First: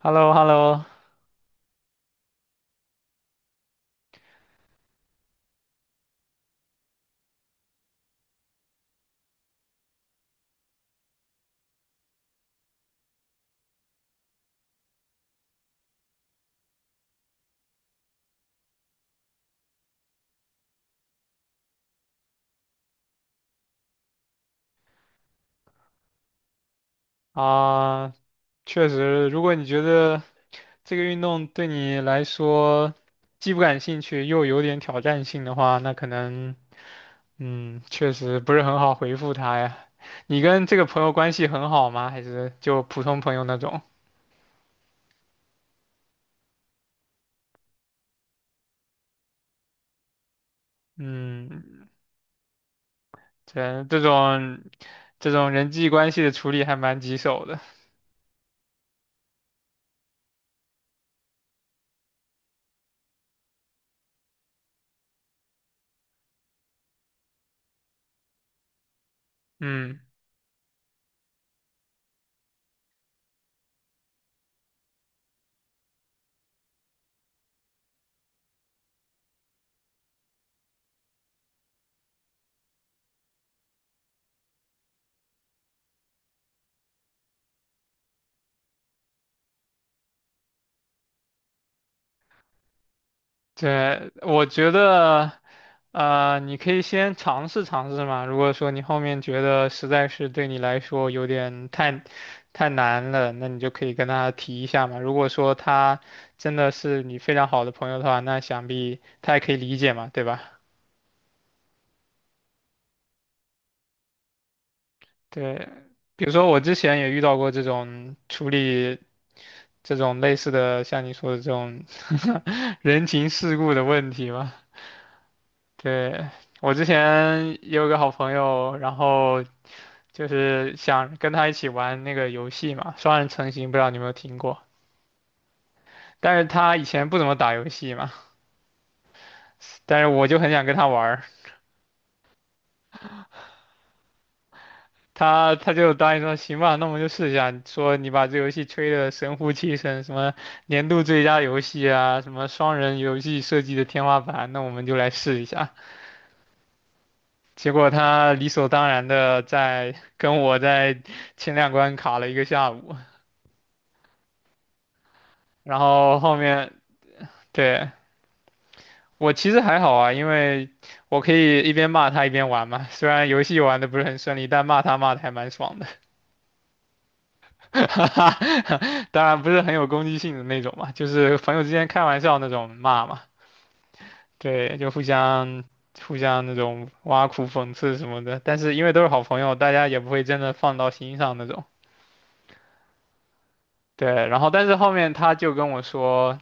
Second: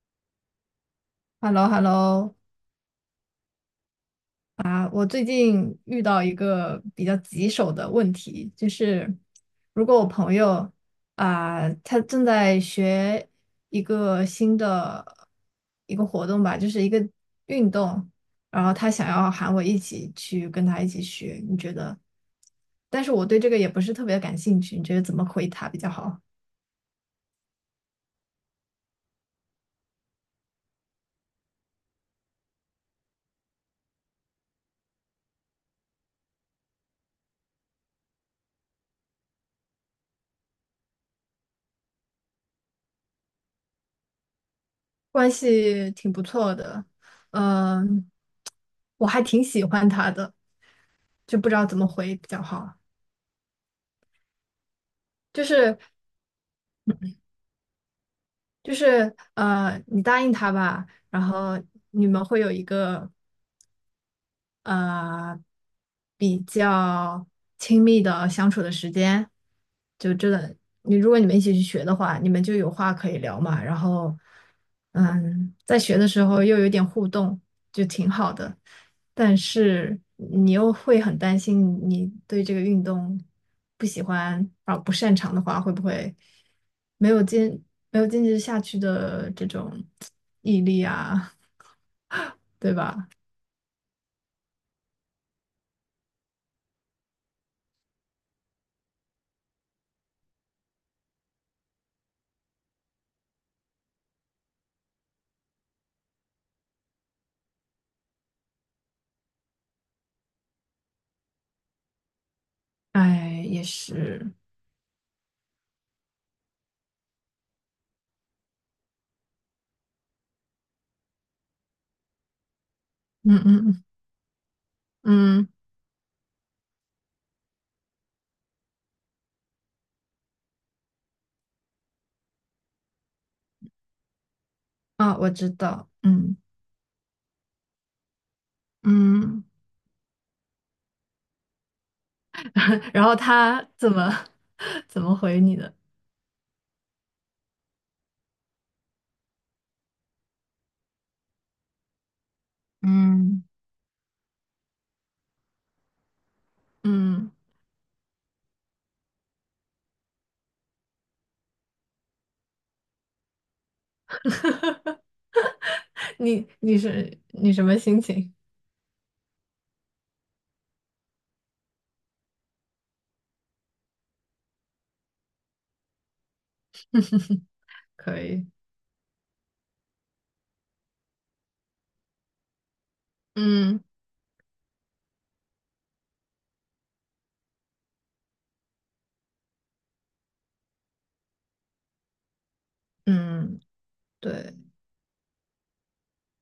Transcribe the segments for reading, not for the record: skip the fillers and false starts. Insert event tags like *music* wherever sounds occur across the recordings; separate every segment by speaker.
Speaker 1: h e l l o h e l l o
Speaker 2: hello hello。 啊，我最近遇到一个比较棘手的问题，就是如果我朋友他正在学一个新的一个活动吧，就是一个运动，然后他想要喊我一起去跟他一起学，你觉得？但是我对这个也不是特别感兴趣，你觉得怎么回他比较好？
Speaker 1: 啊，确实，如果你觉得这个运动对你来说既不感兴趣又有点挑战性的话，那可能，嗯，确实不是很好回复他呀。你跟这个朋友关系很好吗？还是就普通朋友那种？
Speaker 2: 关系挺不错的，嗯，我还挺喜欢他的，就不知道怎么
Speaker 1: 嗯，
Speaker 2: 回比较好。
Speaker 1: 这种这
Speaker 2: 就
Speaker 1: 种人
Speaker 2: 是
Speaker 1: 际关系的处理还蛮棘手的。
Speaker 2: 就是,你答应他吧，然后你们会有一个呃比较亲密的相处的时间，
Speaker 1: 嗯。
Speaker 2: 就真的如果你们一起去学的话，你们就有话可以聊嘛，然后嗯，在学的时候又有点互动，就挺好的。但是你又会很担心，你对这个运动不喜欢啊不擅长的话，会不会没有坚没有坚持下去的这种毅力啊，对吧？
Speaker 1: 对，我觉得，你可以先尝试尝试嘛。如果说你后面觉得实在是对你来说有点太难了，那你就可以跟他提一下嘛。如果说他真的是你非常好的朋友的话，那想必他也可以理解嘛，对吧？
Speaker 2: 哎，也是，
Speaker 1: 对，比如说我之前也遇到过这种处理这种类似的，像你说的这种 *laughs* 人情
Speaker 2: 嗯
Speaker 1: 世
Speaker 2: 嗯
Speaker 1: 故的
Speaker 2: 嗯。
Speaker 1: 问题嘛。
Speaker 2: 嗯，
Speaker 1: 对，我之前也有个好朋友，然后。就是想跟他一起玩那个游戏嘛，双人成行，不知道你有没有听过？
Speaker 2: 啊，我知道，嗯
Speaker 1: 但是他以前不怎么打游戏嘛，
Speaker 2: 嗯，
Speaker 1: 但是我就很想跟他玩儿
Speaker 2: *laughs* 然后他怎么 *laughs* 怎么回
Speaker 1: 他
Speaker 2: 你
Speaker 1: 他
Speaker 2: 的？
Speaker 1: 就答应说行吧，那我们就试一下，说你把这游戏吹得神乎其神，什么年度最佳游戏啊，什么双人游戏
Speaker 2: 嗯，
Speaker 1: 设计的天花板，那我们就来试一下。
Speaker 2: 嗯，
Speaker 1: 结果他理所当然的在跟我在前两关卡了一个下午，然后后
Speaker 2: 你
Speaker 1: 面
Speaker 2: 你是你什么
Speaker 1: 对
Speaker 2: 心情？
Speaker 1: 我其实还好啊，因为我可以一边骂他一边玩嘛。虽然游戏玩的不是很顺利，但骂他骂的还蛮爽的，*laughs* 哈
Speaker 2: 可
Speaker 1: 哈。
Speaker 2: 以，
Speaker 1: 当然不是很有攻击性的那种嘛，就是朋友之间开玩笑那种骂嘛。
Speaker 2: 嗯
Speaker 1: 对，就互相那种挖苦、讽刺什么的。但是因为都是好朋友，大家也不会真的放到心上那种。
Speaker 2: 嗯，
Speaker 1: 对，然后
Speaker 2: 对，
Speaker 1: 但是后面他就跟我说。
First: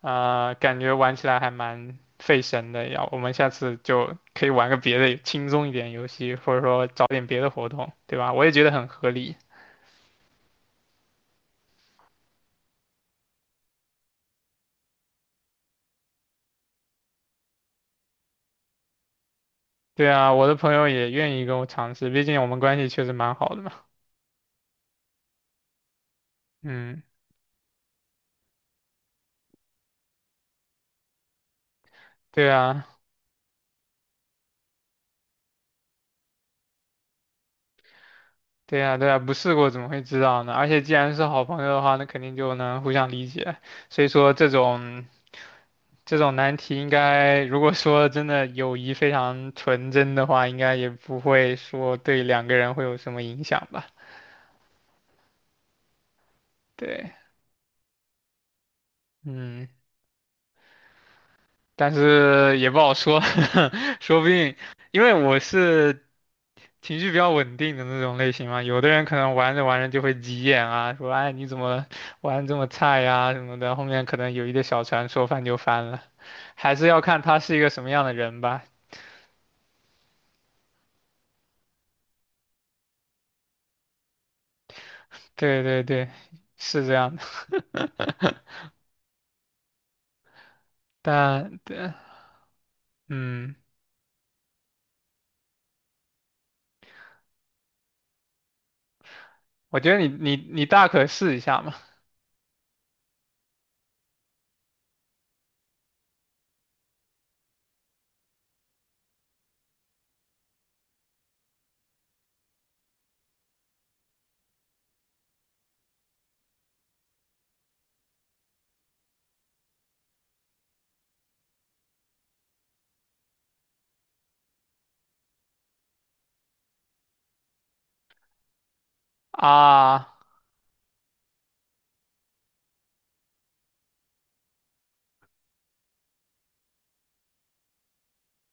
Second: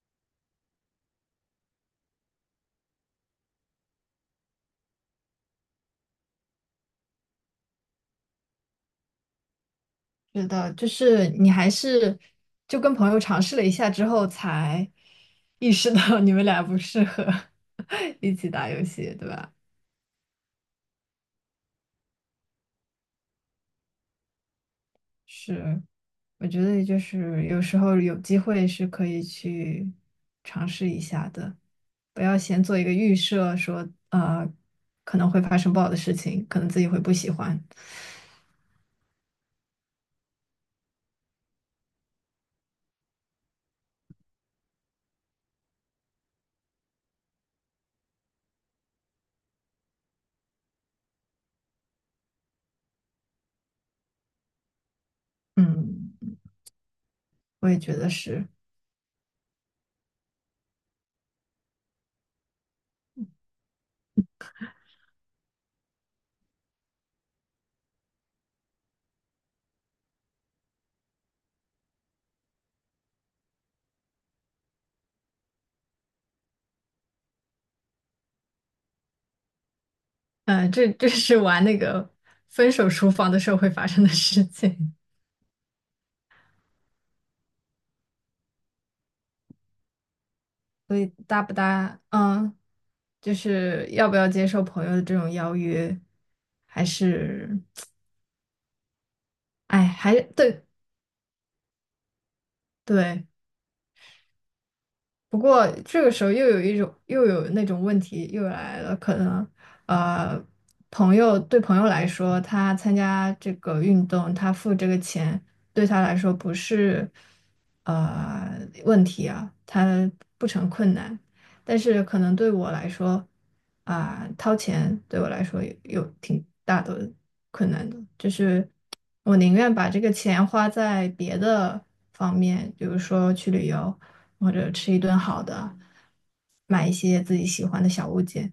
Speaker 1: 啊、感觉玩起来还蛮费神的呀。我们下次就可以玩个别的轻松一点游戏，或者说找点别的活动，对吧？我也觉得很合理。
Speaker 2: 知道，就是你还是就跟朋友尝试了一下之后，才意识到你们俩不适合 *laughs* 一起打游戏，对吧？
Speaker 1: 对啊，我的朋友也愿意跟我尝试，毕竟我们关系确实蛮好的嘛。
Speaker 2: 是，我觉得就
Speaker 1: 嗯，
Speaker 2: 是有时候有机会是可以去尝试一下的，不要
Speaker 1: 对
Speaker 2: 先做一
Speaker 1: 啊，
Speaker 2: 个预设说，可能会发生不好的事情，可能自己会不喜欢。
Speaker 1: 对啊，对啊，不试过怎么会知道呢？而且既然是好朋友的话，那肯定就能互相理解。所以说这种难题，应该如果说真的友谊非常纯真的话，应该也不会说对两个人会有什么影响吧。
Speaker 2: 嗯，
Speaker 1: 对，
Speaker 2: 我也觉得是，
Speaker 1: 嗯，但是也不好说，*laughs* 说不定，因为我是情绪比较稳定的那种类型嘛，有的人可能玩着玩着就会急眼啊，说哎你怎么玩这么菜呀、什么的，后面可能有一个小船说翻就翻了，还是要看他是一个什么样的人吧。
Speaker 2: 嗯、这是玩那个分手厨房的时候会发生的事情。
Speaker 1: 对对对，是这样的，*laughs*
Speaker 2: 所以搭不
Speaker 1: 但对，
Speaker 2: 搭，嗯，就
Speaker 1: 嗯，
Speaker 2: 是要不要接受朋友的这种邀约，还是，
Speaker 1: 我
Speaker 2: 哎，
Speaker 1: 觉得你
Speaker 2: 还
Speaker 1: 你
Speaker 2: 对
Speaker 1: 你大可试一下嘛，
Speaker 2: 对。不过这个时候又有一种又有那种问题又来了，可能呃，朋友对朋友来说，他参加这个运动，他付这个钱对他来说不是呃问题啊，他不成困难。但是可能对我来说，啊、掏钱对我来说有挺大的困难的，就是我宁愿把这
Speaker 1: 啊
Speaker 2: 个钱花在别的方面，比如说去旅游，或者吃一顿好的，买一些自己喜欢的小物件，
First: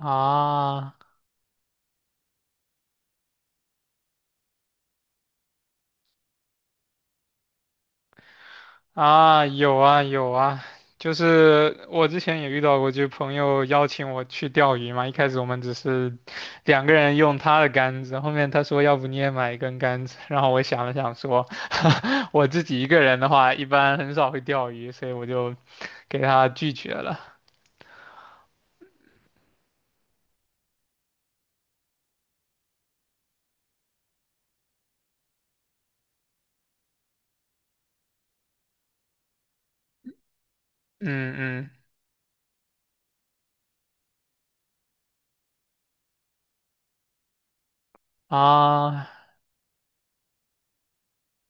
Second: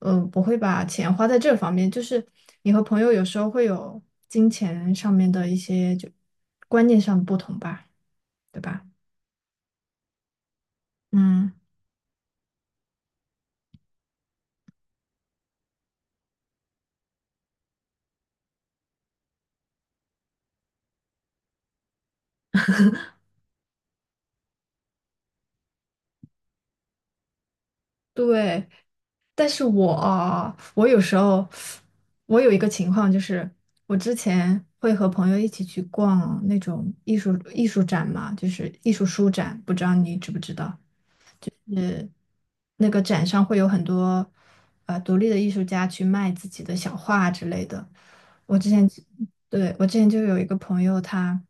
Speaker 2: 嗯、不会把
Speaker 1: 啊。
Speaker 2: 钱花在这方面。就是你和朋友有时候会有金钱上面的一些就观念上的不同吧，对吧？
Speaker 1: 啊，有啊有啊，就
Speaker 2: 嗯，
Speaker 1: 是我之前也遇到过，就是朋友邀请我去钓鱼嘛。一开始我们只是两个人用他的杆子，后面他说要不你也买一根杆子，然后我想了想说，*laughs* 我自己一个人的话一般很少会钓鱼，所以我就给他拒绝了。
Speaker 2: 对。但是我我有时候我有一个情况，就是我之前会和朋友一起去逛那种艺术展嘛，就是艺术书展，不知道你知不知道？
Speaker 1: 嗯
Speaker 2: 那个展上会有很多独立的艺术家去卖自己的小画之类的。
Speaker 1: 嗯
Speaker 2: 我之前
Speaker 1: 啊
Speaker 2: 对我之前就有一个朋友他。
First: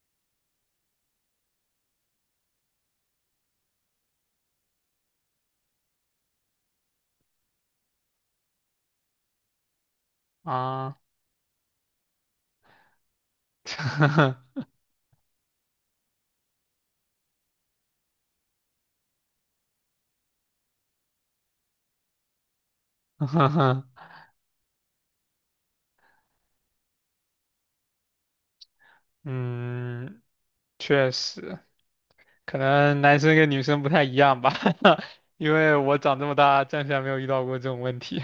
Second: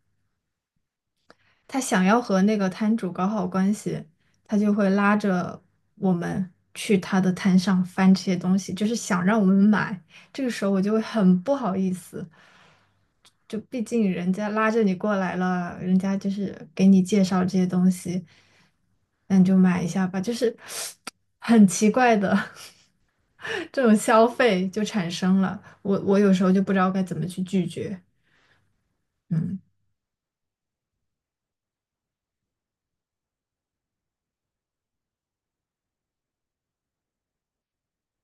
Speaker 2: 他想要和那个摊主搞好关系，他就会拉着我们去他的摊上翻这些东西，就是想让我们买。这个时候我就
Speaker 1: 啊，
Speaker 2: 会很不好意思，就毕竟人家拉着你过来了，人家就是给你介绍这些东西，那你就买一下吧，就是 *sniffs* 很奇怪的 *laughs* 这种
Speaker 1: *laughs*
Speaker 2: 消费就产生了。我有时候就不知道该怎么去拒绝，嗯。
Speaker 1: 嗯，确实，可能男生跟女生不太一样吧，*laughs* 因为我长这么大暂时还没有遇到过这种问题。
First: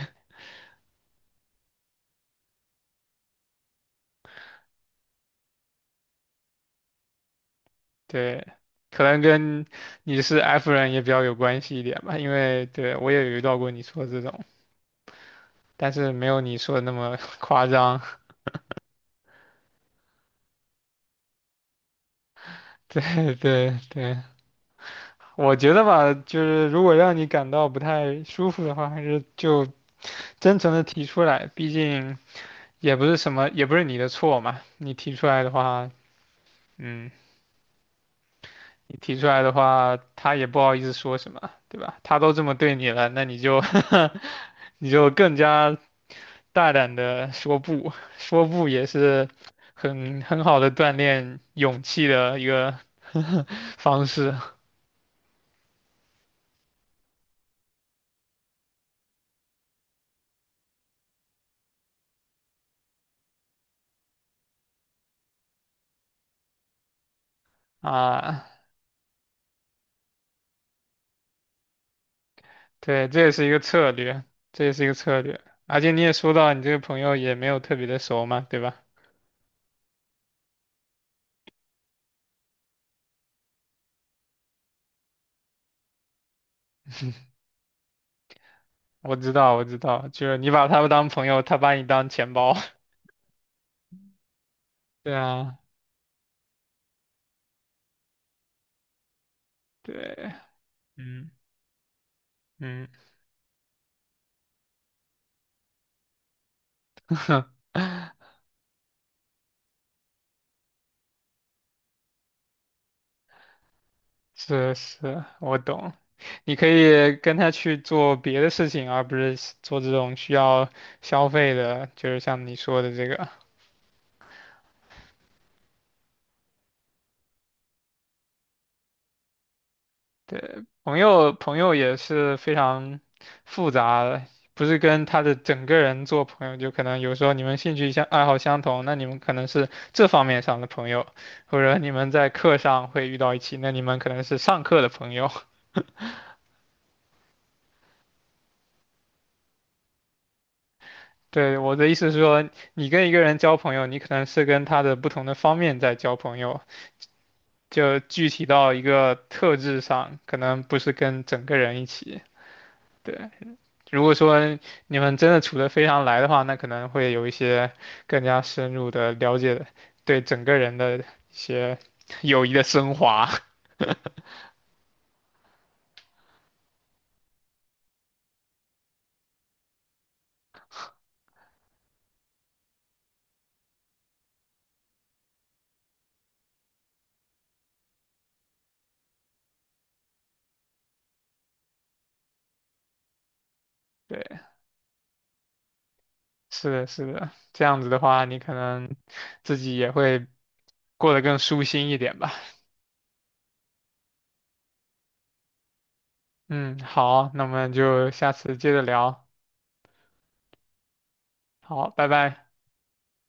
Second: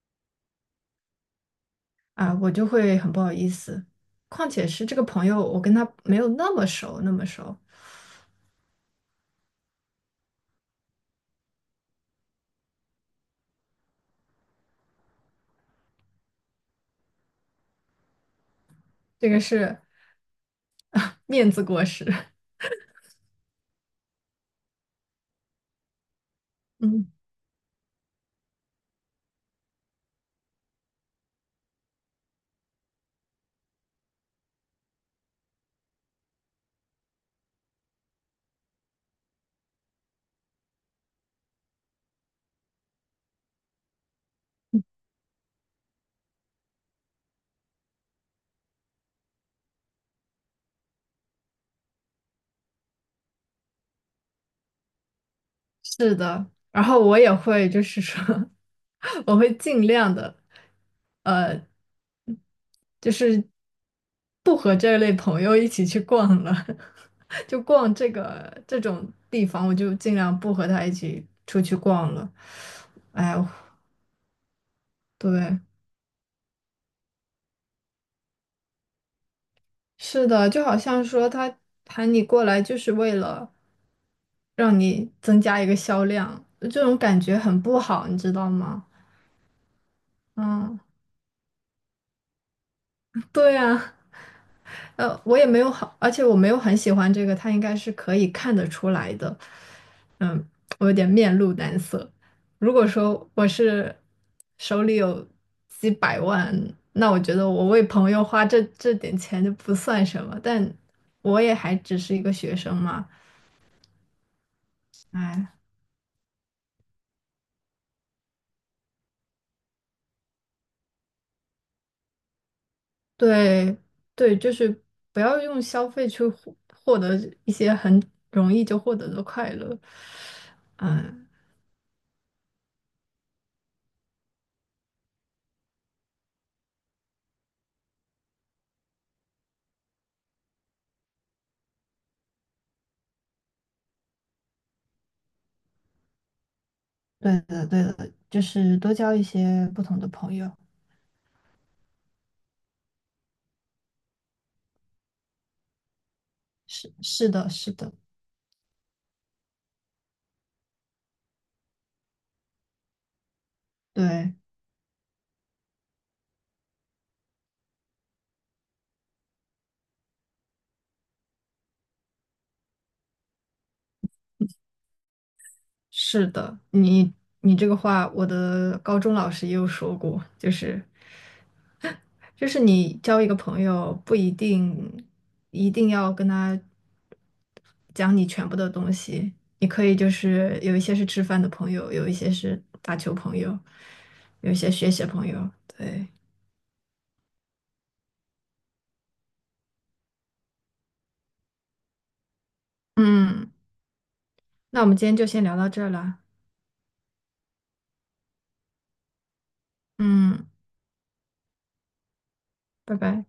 Speaker 2: 啊，我就会很不好意思。况且是这个朋友，我跟他没有那么熟，那么熟，
Speaker 1: 对，可能跟你是 F 人也比较有关系一点吧，因为对我也有遇到过你说的这种，但是没有你说的那么 *laughs* 夸张。
Speaker 2: 这个是 *laughs* 面子过时。*laughs*
Speaker 1: *laughs* 对对对，我觉得吧，就是如果
Speaker 2: 嗯，
Speaker 1: 让你感到不太舒服的话，还是就真诚的提出来，毕竟也不是什么，也不是你的错嘛，你提出来的话。嗯，你提出来的话，他也不好意思说什么，对吧？他都这么对你了，那你就 *laughs* 你就更加大胆的说不，说不也是很好的锻炼勇气的一个 *laughs* 方式
Speaker 2: 是的。然后我也会，就是说，*laughs* 我会尽量的，呃，就是不和这类朋友一起去逛了，*laughs* 就逛这
Speaker 1: 啊。
Speaker 2: 个这种地方，我就尽量不和他一起出去逛了。
Speaker 1: 对，这也
Speaker 2: 哎，
Speaker 1: 是
Speaker 2: 呦，
Speaker 1: 一个策略，这也是一个策略。
Speaker 2: 对。
Speaker 1: 而且你也说到，你这个朋友也没有特别的熟嘛，对吧？
Speaker 2: 是的，就好像说他喊你过来就是为了让你增加一个销量，这种感觉很不好，你知道吗？
Speaker 1: 我知道，我知道，就是你把他
Speaker 2: 嗯，
Speaker 1: 们当朋友，他把你当钱包。*laughs*
Speaker 2: 对啊，
Speaker 1: 对
Speaker 2: 我也
Speaker 1: 啊，
Speaker 2: 没有好，而且我没有很喜欢这个，他应该是可以看得出来的。
Speaker 1: 对，
Speaker 2: 嗯，我有点
Speaker 1: 嗯
Speaker 2: 面露难色。如
Speaker 1: 嗯。
Speaker 2: 果说我是手里有几百万，那我觉得我为朋
Speaker 1: *laughs*
Speaker 2: 友花这这点钱就不算什么，但我也还只是一个学生嘛。
Speaker 1: 是是，
Speaker 2: 哎，
Speaker 1: 我懂。你可以跟他去做别的事情，而不是做这种需要消费的，就是像你说的这个。
Speaker 2: 对对，就是不要用消费去获得一些很容易就获得的快乐。
Speaker 1: 对，朋
Speaker 2: 嗯，
Speaker 1: 友朋友也是非常复杂的，不是跟他的整个人做朋友，就可能有时候你们兴趣相爱好相同，那你们可能是这方面上的朋友，或者你们在课上会遇到一起，那你们可能是上课的朋友。*laughs*
Speaker 2: 对的对的，就是多交一些不同的朋友。
Speaker 1: 对，我的意思是说，你跟一个人交朋友，你可能是跟他的不同的方面在交朋友。
Speaker 2: 是是的，是的，
Speaker 1: 就具体到一个特质上，可能不是跟整个人一起。对，如果
Speaker 2: 对，
Speaker 1: 说你们真的处得非常来的话，那可能会有一些更加深入的了解，对整个人的一些友谊的升华。
Speaker 2: 是的。你你这个话，我的高中老师也有说过，就是就是你交一个朋友，不一定一定要跟他。讲你全部的东西。你可以就是有一些是吃饭的朋友，有一些是打球朋友，
Speaker 1: 对，
Speaker 2: 有一些学习朋友。对，
Speaker 1: 是的，是的，这样子的话，你可能自己也会过得更舒心一点吧。
Speaker 2: 嗯，那我们今天就先聊到这儿了。
Speaker 1: 嗯，好，那我们就下次接着聊。
Speaker 2: 嗯，
Speaker 1: 好，拜拜。
Speaker 2: 拜拜。